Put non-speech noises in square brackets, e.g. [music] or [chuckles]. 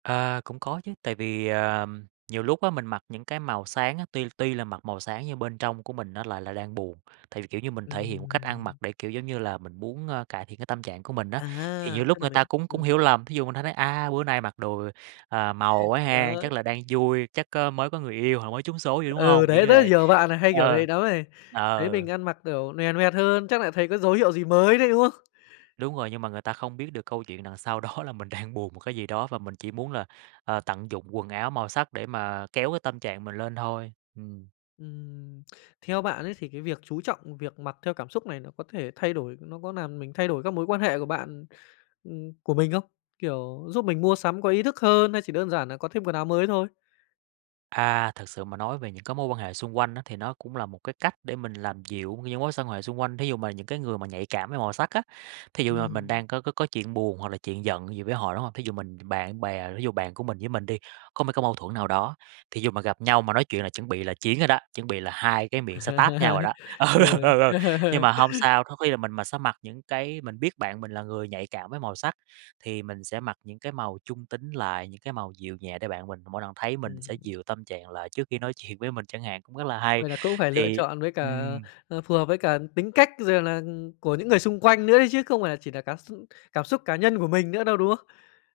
Ờ, cũng có chứ, tại vì, ờm, nhiều lúc á mình mặc những cái màu sáng á, tuy tuy là mặc màu sáng nhưng bên trong của mình nó lại là đang buồn, tại vì, kiểu như, mình thể hiện một cách ăn mặc Ừm. để, kiểu, giống như là, mình muốn, ơ, cải thiện cái tâm trạng của mình á, thì nhiều À! lúc Tức là người mình ta cũng cũng ừm. hiểu lầm, thí dụ [unintelligible] nói: "A, bữa nay mặc đồ, à, màu [chuckles] quá ha. Đó. Chắc là đang vui, chắc có mới có người yêu hoặc mới trúng số gì, đúng Ừ, hông?" Kiểu đấy, như rất là vậy, nhiều bạn nà hay kiểu ờ, đấy nắm này, thấy mình ờ. ăn mặc, kiểu, loè lẹt hơn, chắc nại thấy có dấu hiệu gì mới đấy, đúng không? Đúng rồi, nhưng mà người ta không biết được câu chuyện đằng sau đó là mình đang buồn một cái gì đó và mình chỉ muốn là, à, tận dụng quần áo màu sắc để mà kéo cái tâm trạng mình lên thôi, ừm. Ừm, theo bạn ấy thì cái việc chú trọng việc mặc theo cảm xúc này nó có thể thay đổi, nó có làm mình thay đổi các mối quan hệ của bạn ừm, của mình không? Kiểu, giúp mình mua sắm có ý thức hơn hay chỉ đơn giản nà có thêm quần áo mới thôi? À, thực sự mà nói về những cái mối quan hệ xung quanh á thì nó cũng là một cái cách để mình làm dịu những mối xoan hệ xung quanh, thí dụ mà những cái người mà nhạy cảm với màu sắc á. Thí dụ mà mình Ừm. đang có có có chuyện buồn hoặc là chuyện giận gì với họ, đúng hông? Thí dụ mình bạn bè thí dụ bạn của mình với mình đi, có mấy cái mâu thuẫn nào đó, thí dụ mà gặp nhau mà nói chuyện là chuẩn bị là chiến rồi đó, chuẩn bị là hai cái miệng sẽ táp nhau rồi đó, [laughs] ừ, ừ, Ừ. ừ, ừ, nhưng mà hông [laughs] sao, có khi là mình mà sẽ mặc những cái mình biết bạn mình là người nhạy cảm với màu sắc, thì mình sẽ mặc những cái màu trung tính lại, những cái màu dịu nhẹ để bạn mình mỗi lần thấy mình sẽ Ừm. dịu tâm trạng lại trước khi nói chuyện với mình chẳng hạn, cũng rất là hay, Vậy là cũng phải lựa thì chọn với cả, ừm. ờ, phù hợp với cả tính cách rồi là của những người xung quanh nữa đấy chứ không phải nà chỉ nà cá x cảm xúc cá nhân của mình nữa đâu, đúng không?